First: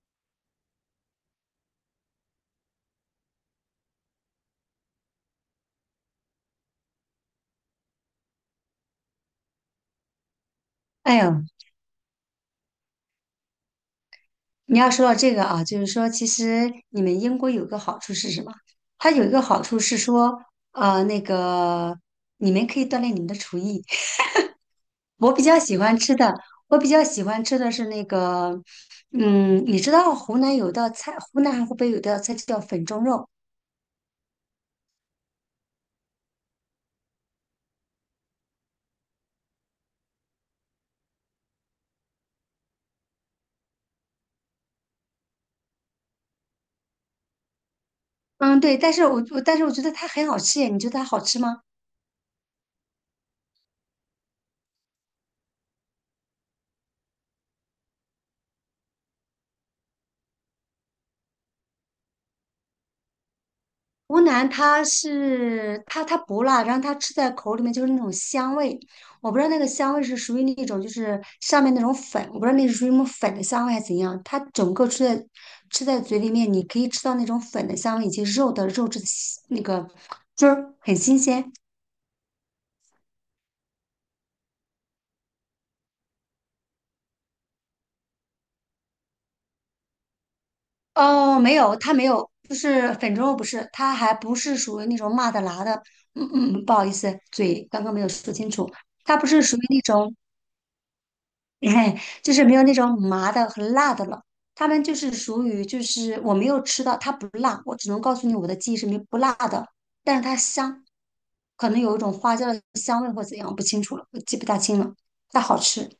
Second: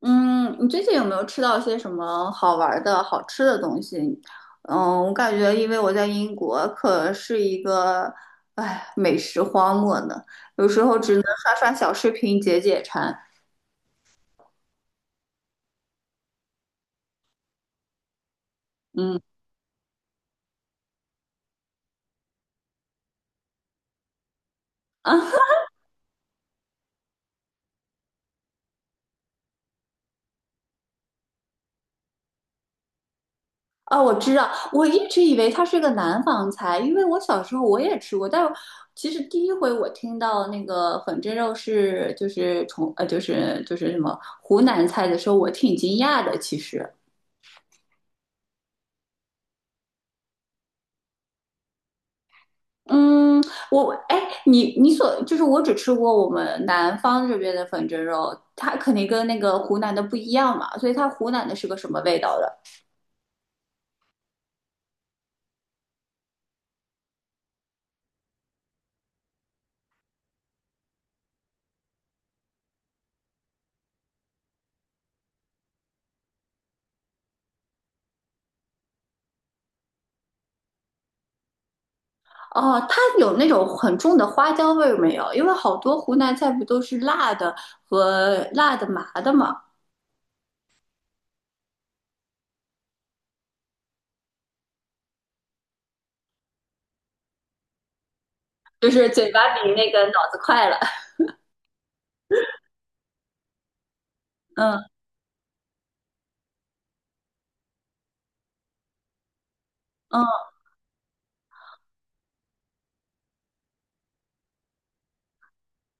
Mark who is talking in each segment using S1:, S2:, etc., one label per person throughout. S1: 嗯，你最近有没有吃到些什么好玩儿的、好吃的东西？我感觉因为我在英国可是一个，哎，美食荒漠呢，有时候只
S2: 哎
S1: 能
S2: 呦，
S1: 刷刷小视频解解馋。
S2: 你要说到这个啊，就是说，其实你们英国有个好处是什么？它
S1: 嗯，
S2: 有一个好处是说，呃，那个你们可以锻炼你们的厨艺。
S1: 啊
S2: 我比较喜欢吃的，我比较喜欢吃的是那个，嗯，你知道湖南有道菜，湖南还湖北有道菜叫粉蒸肉，
S1: 啊，我知道，我一直以为它是个南方菜，因为我小时候我也吃过，但其实第一回我听到那个粉蒸肉是就是从就是什么湖南菜的时候，我挺惊讶的，其实。
S2: 嗯，对，但是我但是我觉得它很好吃耶，你觉得它好吃吗？
S1: 嗯，哎，你就是我只吃过我们南方这边的粉蒸肉，它肯定跟那个湖南的不一样嘛，所以它湖南的是个什么味道的？
S2: 湖南它是它不辣，然后它吃在口里面就是那种香味，我不知道那个香味是属于那种就是上面那种粉，我不知道那是属于什么粉的香味还是怎样，它整个吃在吃在嘴里面，你可以吃到那种粉的香味以及肉的肉质的新那个汁儿很新鲜。
S1: 哦，它有那种很重的花椒味儿没有？因为好多湖南菜不都是辣的和辣的麻的嘛，
S2: 哦，没有，它没有，就是粉蒸肉不是，它还不是属于那种麻的辣的，嗯嗯，不好意思，嘴刚刚没有说清楚，
S1: 就是
S2: 它不
S1: 嘴
S2: 是
S1: 巴
S2: 属于
S1: 比
S2: 那
S1: 那个
S2: 种。
S1: 脑子快了。
S2: 哎，就是没有那种麻的和辣的了。他
S1: 嗯
S2: 们
S1: 嗯，
S2: 就是属于，就是我没有吃到，它不辣，我只能告诉你我的记忆是没不辣的，但是它香，可能有一种花椒的香味或怎样，不清楚了，我记不大清了，但好吃。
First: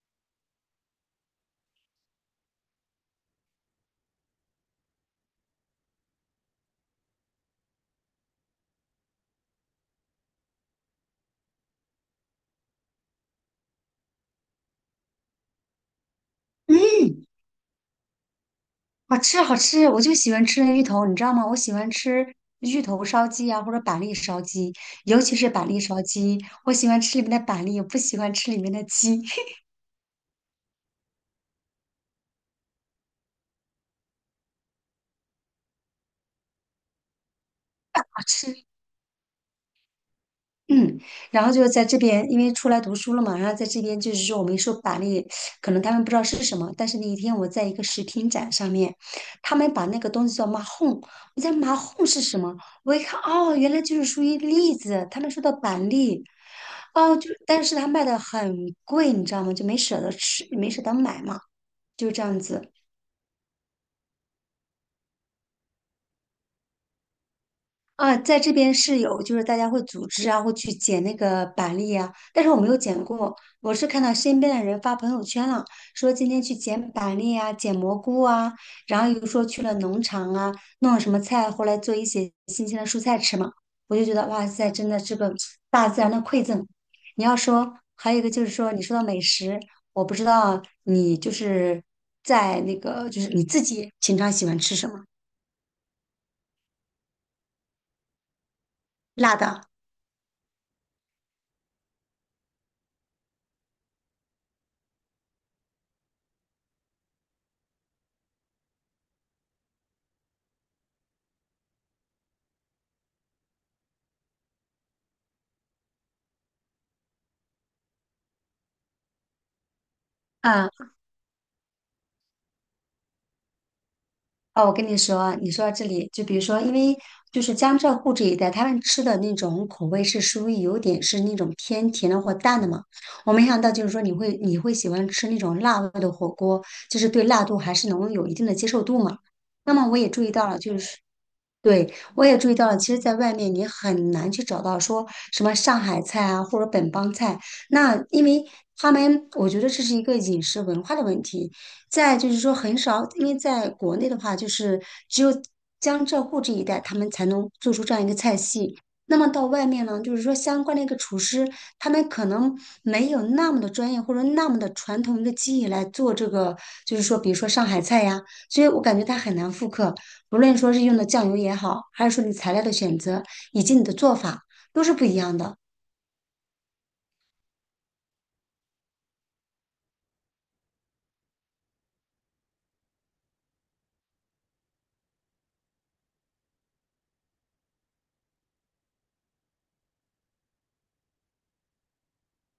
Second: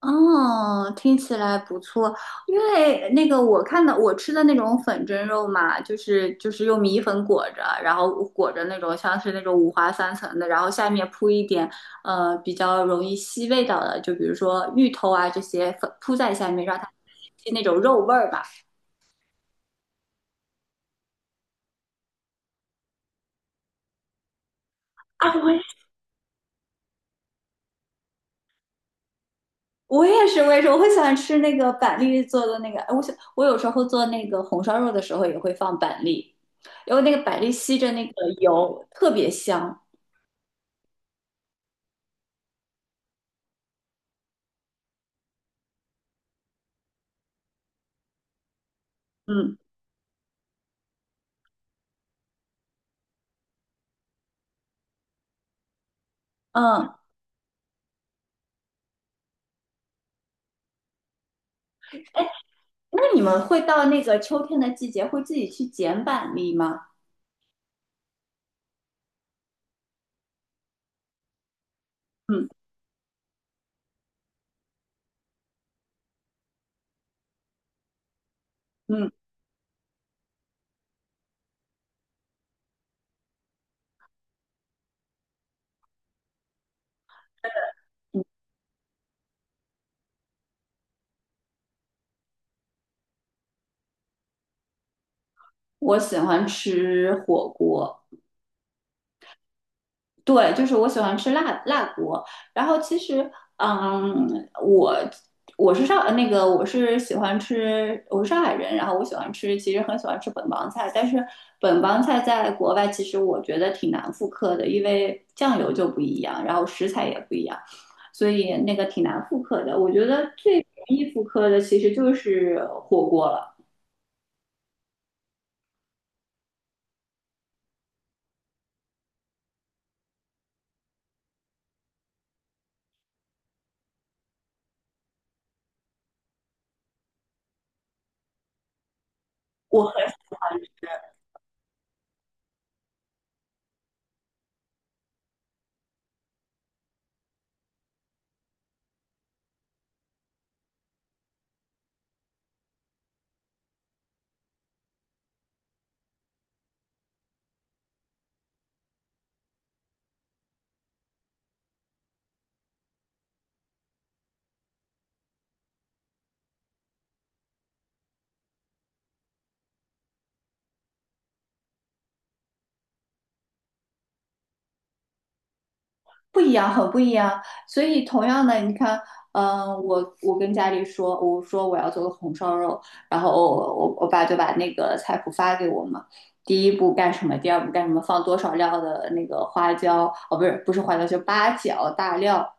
S1: 哦，听起来不错。因为那个我看到我吃的那种粉蒸肉嘛，就是用米粉裹着，然后裹着那种像是那种五花三层的，然后下面铺一点比较容易吸味道的，就比如说芋头啊这些粉铺在下面，让它
S2: 嗯，
S1: 吸那种肉味儿吧。
S2: 好吃好吃，我就喜欢吃那芋头，你知道吗？我喜欢吃芋头烧鸡啊，或者板栗烧鸡，尤
S1: 啊，
S2: 其是板栗烧鸡，我喜欢吃里面的板栗，不喜欢吃里面的鸡，
S1: 我也是，我也是，我会喜欢吃那个板栗做的那个。哎我想我有时候做那个红烧肉的时候也会放板栗，因为那个板栗吸着
S2: 好
S1: 那个
S2: 吃。
S1: 油特别香。
S2: 嗯，然后就是在这边，因为出来读书了嘛，然后在这边就是说我们说板栗，可能他们不知道是什么，但是那一天我在一个食品展上面，他
S1: 嗯。
S2: 们把那个东西叫马哄，我在马哄是什么？我一看，哦，原来就是属于栗子，他们说的板栗，
S1: 嗯，
S2: 哦，就但是他卖的很贵，你知道吗？就没舍得吃，没舍得买嘛，就这
S1: 哎，
S2: 样子。
S1: 那你们会到那个秋天的季节，会自己去捡板栗吗？
S2: 啊，在这边是有，就是大家会组织啊，会去捡那个板栗啊，但
S1: 嗯
S2: 是我没有捡过，我是看到身边的人发朋友圈了，说今天去捡板栗啊，捡蘑菇啊，然后
S1: 嗯，
S2: 又说去了农场啊，弄了什么菜回来做一些新鲜的蔬菜吃嘛，我就觉得哇塞，真的是个 大自然的馈赠。你要说还有一个就是说，你说到美食，我不知道你就是在那个就是你自己平常喜欢吃什么，
S1: 我喜欢吃火锅。
S2: 辣的
S1: 对，就是我喜欢吃辣辣锅。然后其实，我我是上那个我是喜欢吃，我是上海人，然后我喜欢吃，其实很喜欢吃本帮菜。但是本帮菜在国外其实我觉得挺难复刻的，因为酱油就不一样，然后食材也不一样，所以那个挺难复刻的。我觉得最容
S2: 啊，
S1: 易复刻的其实就是火锅了。
S2: 哦，我跟你说，你说到这里，就比如说，因为就是江浙沪这一带，他们吃的那种口味是属于有点是那种偏甜的或淡的嘛。我没想到就是说你会喜欢吃那种辣味的火锅，就是对辣度还是能有一定的接受度嘛。那
S1: 我
S2: 么
S1: 很
S2: 我也注意到了，就是对，我也注意到了，其实，在外面你很难去找到说什么上海菜啊，或者本帮菜。那因为他们，我觉得这是一个饮食文化的问题。再就是说，很少，因为在国内的话，就是只有江浙沪这一带，他们才能做出这样一个菜系。那么到外面呢，就是说相关的一个厨师，他们可能没有那么的专业或者那么的传统一个技艺来做这个，就是说，比如说上海菜呀，所以我感觉他很难复刻。不论说是用的酱油也好，还是说你材料的选择以及你的做法，都是不一样的。
S1: 不一样，很不一样。所以同样的，你看，我跟家里说，我说我要做个红烧肉，然后我爸就把那个菜谱发给我嘛。第一步干什么，第二步干什么，放多少料的那个花椒，哦，不是不是花椒，就八角、大料，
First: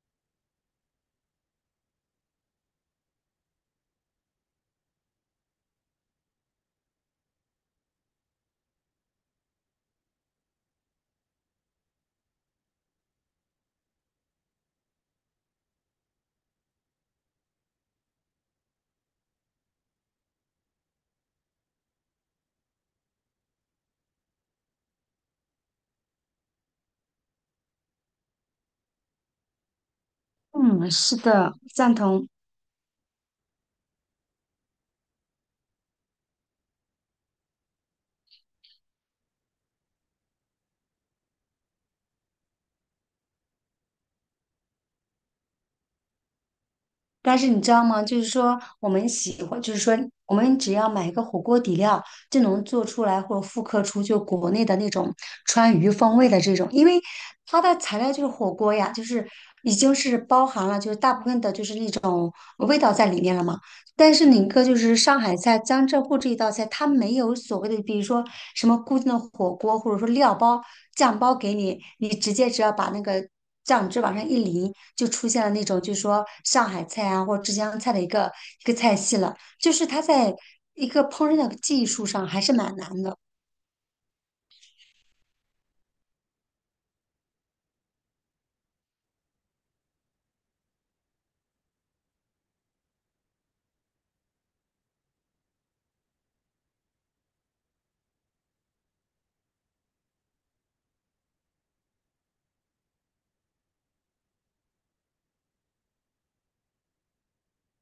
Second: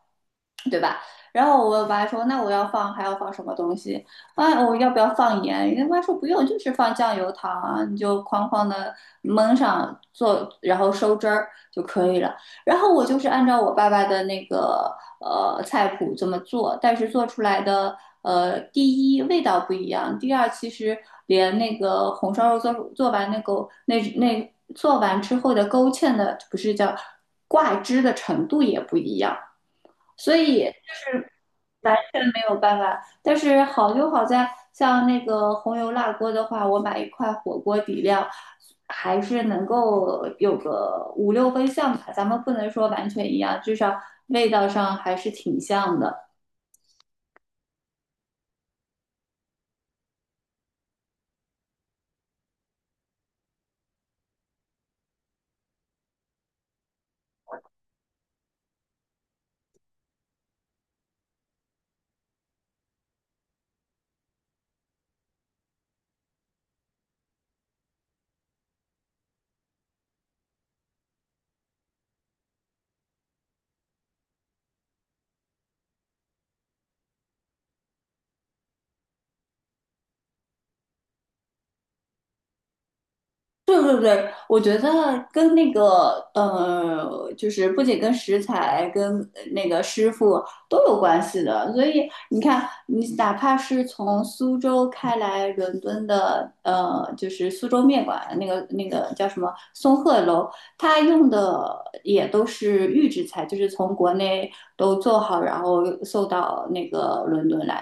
S1: 对吧？然后我爸说，那我要放还要放什么东西？啊，我要不要放盐？人家妈说不用，就是放酱油糖啊，你就哐哐的焖上做，然后收汁儿就可以了。然后我就是按照我爸爸的那个菜谱这么做，但是做出来的第一味道不一样，第二其实连那个红烧肉做完那个那做完之后的勾芡的不是叫挂汁的程度也不一样。所以
S2: 嗯，
S1: 就
S2: 是
S1: 是
S2: 的，赞
S1: 完全
S2: 同。
S1: 没有办法。但是好就好在，像那个红油辣锅的话，我买一块火锅底料，还是能够有个五六分像吧。咱们不能说完全一样，至少味道上还是挺像的。
S2: 但是你知道吗？就是说我们喜欢，就是说我们只要买一个火锅底料，就能做出来或者复刻出就国内的那种川渝风味的这种，因为它的材料就是火锅呀，就是已经是包含了就是大部分的就是那种味道在里面了嘛。但是宁珂就是上海菜、江浙沪这一道菜，它没有所谓的，比如说什么固定的火锅，或者说料包、酱包给你，你直接只要把那个酱汁往上一淋，就出现了那种就是说上海菜啊或者浙江菜的一个菜系了。就是它在一个烹饪的技术上还是蛮难的。
S1: 对对对，我觉得跟那个就是不仅跟食材、跟那个师傅都有关系的。所以你看，你哪怕是从苏州开来伦敦的，就是苏州面馆那个叫什么松鹤楼，它用的也都是预制菜，就是从国内都做好，然后送到那个伦敦来。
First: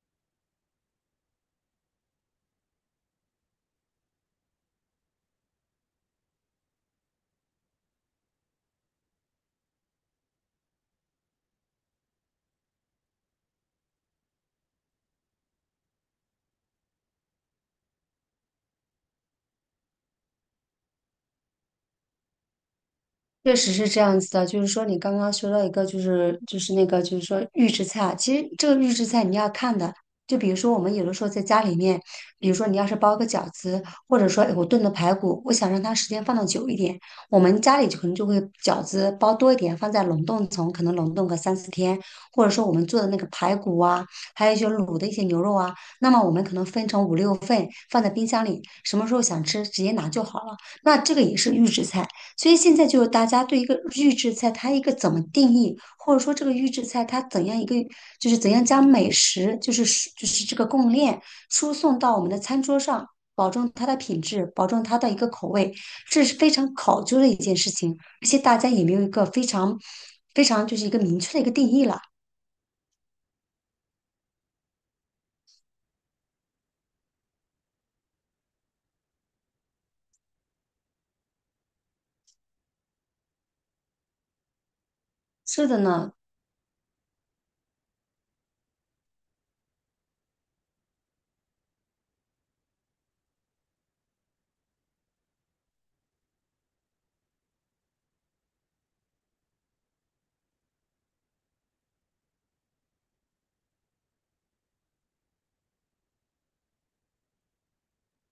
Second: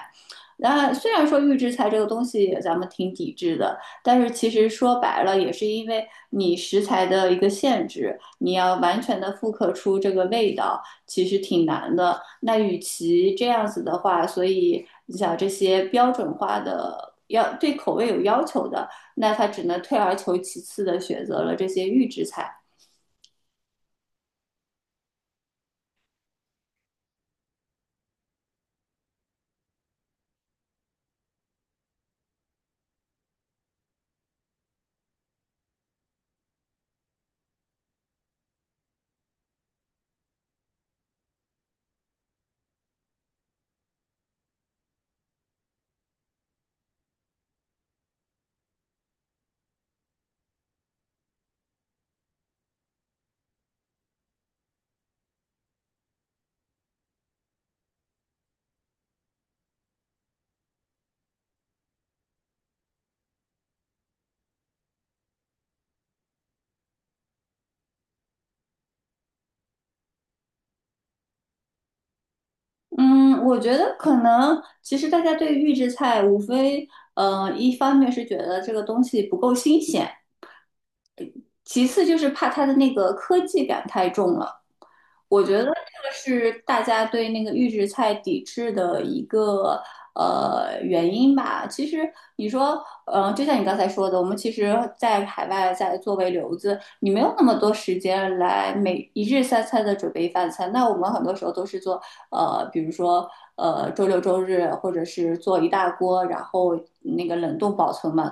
S1: 那虽然说预制菜这个东西咱们挺抵制的，但是其实说白了，也是因为你食材的一个限制，你要完全的复刻出这个味道，其实挺难的。那与其这样子的话，所以你想这些标准化的要对口味有要求的，那他只能退而求其次的选择了这些预制菜。
S2: 确实是这样子的，就是说你刚刚说到一个，就是那个，就是说预制菜，啊。其实这个预制菜你要看的，就比如说我们有的时候在家里面，比如说你要是包个饺子，或者说哎我炖的排骨，我想让它时间放的久一点，我们家里就可能就会饺子包多一点，放在冷冻层，可能冷冻个三四天，或者说我们做的那个排骨啊，还有一些卤的一些牛肉啊，那么我们可能分成五六份放在冰箱里，什么时候想吃直接拿就好了。那这个也是预制菜。所以现在就是大家对一个预制菜，它一个怎么定义，或者说这个预制菜它怎样一个，就是怎样将美食，就是这个供应链输送到我们的餐桌上，保证它的品质，保证它的一个口味，这是非常考究的一件事情，而且大家也没有一个非常就是一个明确的一个定义了。
S1: 嗯，我觉得可能其实大家对预制菜无非，一方面是觉得这个东西不够新鲜，其次就是怕它的那个科技感太重了。我觉得
S2: 是
S1: 这
S2: 的
S1: 个
S2: 呢，
S1: 是大家对那个预制菜抵制的一个原因吧。其实你说，就像你刚才说的，我们其实，在海外在作为留子，你没有那么多时间来每一日三餐的准备饭菜。那我们很多时候都是做，比如说，周六周日，或者是做一大锅，然后那个冷冻保存嘛，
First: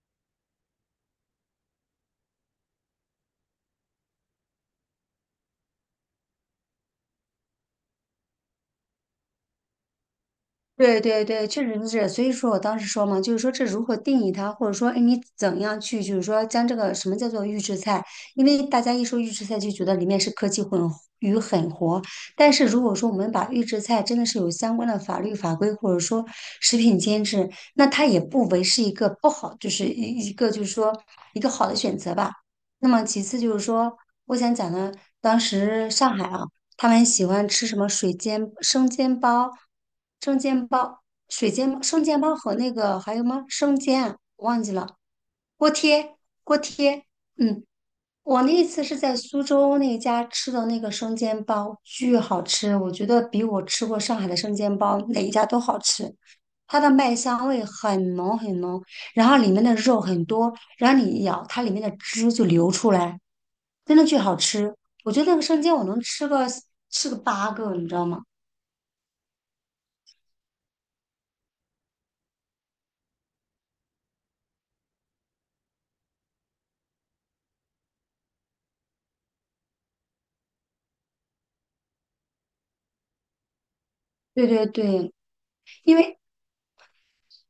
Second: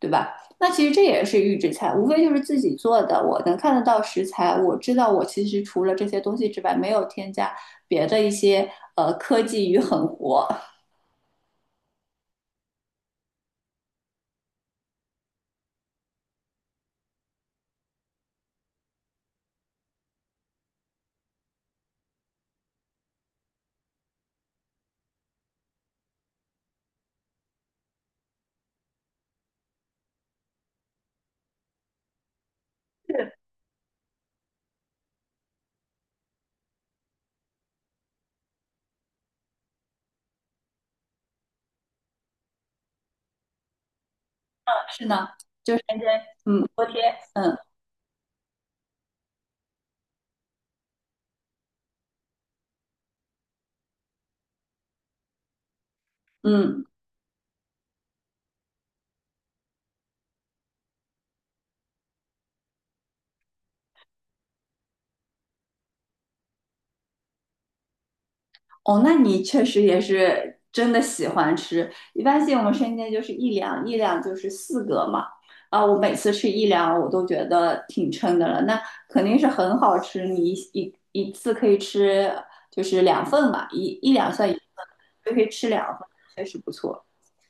S1: 对吧？那其实这也是预制菜，无非就是自己做的。我能看得到食材，我知道我其实除了这些东西之外，没有添加别的一些科技与狠活。
S2: 对对对，确实是这所以说我当时说嘛，就是说这如何定义它，或者说，哎，你怎样去，就是说将这个什么叫做预制菜？因为大家一说预制菜就觉得里面是科技混与狠活，但是如果说我们把预制菜真的是有相关的法律法规，或者说食品监制，那它也不为是一个不好，就是一个就是说一个好的选择吧。那么其
S1: 是
S2: 次就是说，我想讲的，当时上海啊。他们喜欢吃什么水煎生煎包、生煎包、水煎生煎包和那个还有吗？生煎啊我忘记了，
S1: 是呢，
S2: 锅
S1: 天天，
S2: 贴锅
S1: 嗯，锅贴，
S2: 贴。
S1: 嗯
S2: 嗯，我那一次是在苏州那家吃的那个生煎包，巨好吃，我觉得比我吃过上海的生煎包哪一家都好吃。它
S1: 嗯。
S2: 的麦香味很浓很浓，然后里面的肉很多，然后你一咬，它里面的汁就流出来，真的巨好吃。我觉得那个生煎我能吃个吃个8个，你知道吗？
S1: 哦，那你确实也是真的喜欢吃。一般性我们生煎就是一两，一两就是四个嘛。啊，我每次吃一两，我都觉得挺撑的了。那肯定是很好吃，你一次可以吃就是两份嘛，一两
S2: 对
S1: 算一份，
S2: 对对，
S1: 就可以吃两
S2: 因
S1: 份，
S2: 为
S1: 确实不错。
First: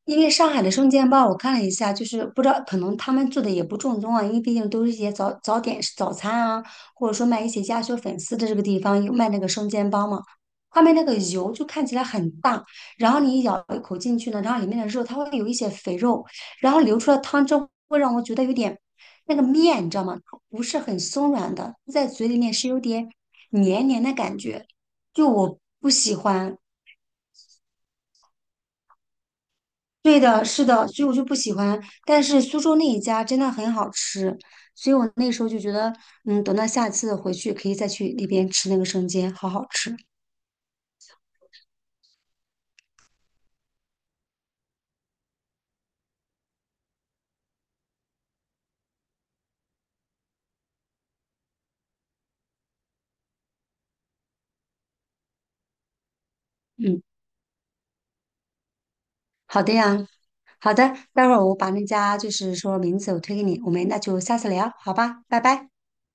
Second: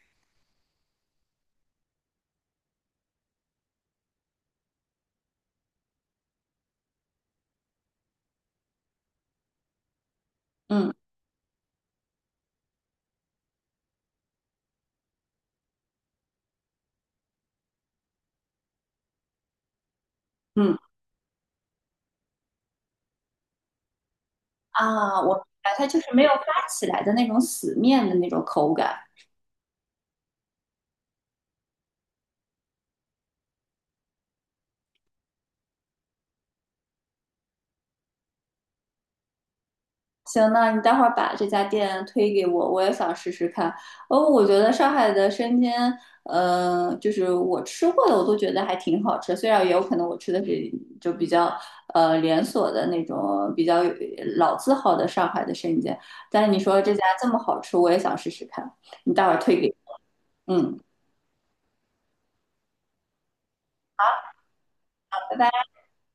S2: 因为上海的生煎包，我看了一下，就是不知道可能他们做的也不正宗啊，因为毕竟都是一些早早点早餐啊，或者说卖一些鸭血粉丝的这个地方有卖那个生煎包嘛，他
S1: 嗯
S2: 们那个油就看起来很大，然后你一咬一口进去呢，然后里面的肉它会有一些肥肉，然后流出来汤汁会让我觉得有点那个面，你知道吗？它不
S1: 嗯，
S2: 是很松软的，在嘴里面是有点黏黏的感觉，
S1: 啊，
S2: 就
S1: 我明
S2: 我
S1: 白，它
S2: 不
S1: 就是
S2: 喜
S1: 没有
S2: 欢。
S1: 发起来的那种死面的那种口感。
S2: 对的，是的，所以我就不喜欢。但是苏州那一家真的很好吃，所以我那时候就觉得，嗯，等到下次回去可以再去那边吃那个生煎，好好吃。
S1: 行，那你待会儿把这家店推给我，我也想试试看。哦，我觉得上海的生煎，就是我吃过的，我都觉得还挺好吃。虽然也有可能我吃的是就比较连锁的那种比较老字号的上海的生煎，但是你说这家
S2: 嗯，
S1: 这么好吃，我也想试试看。你待会儿推
S2: 好的
S1: 给，
S2: 呀，好
S1: 嗯，
S2: 的，待会儿我把那家就是说名字我推给你，我们那就下次聊，好吧，
S1: 拜
S2: 拜
S1: 拜。
S2: 拜。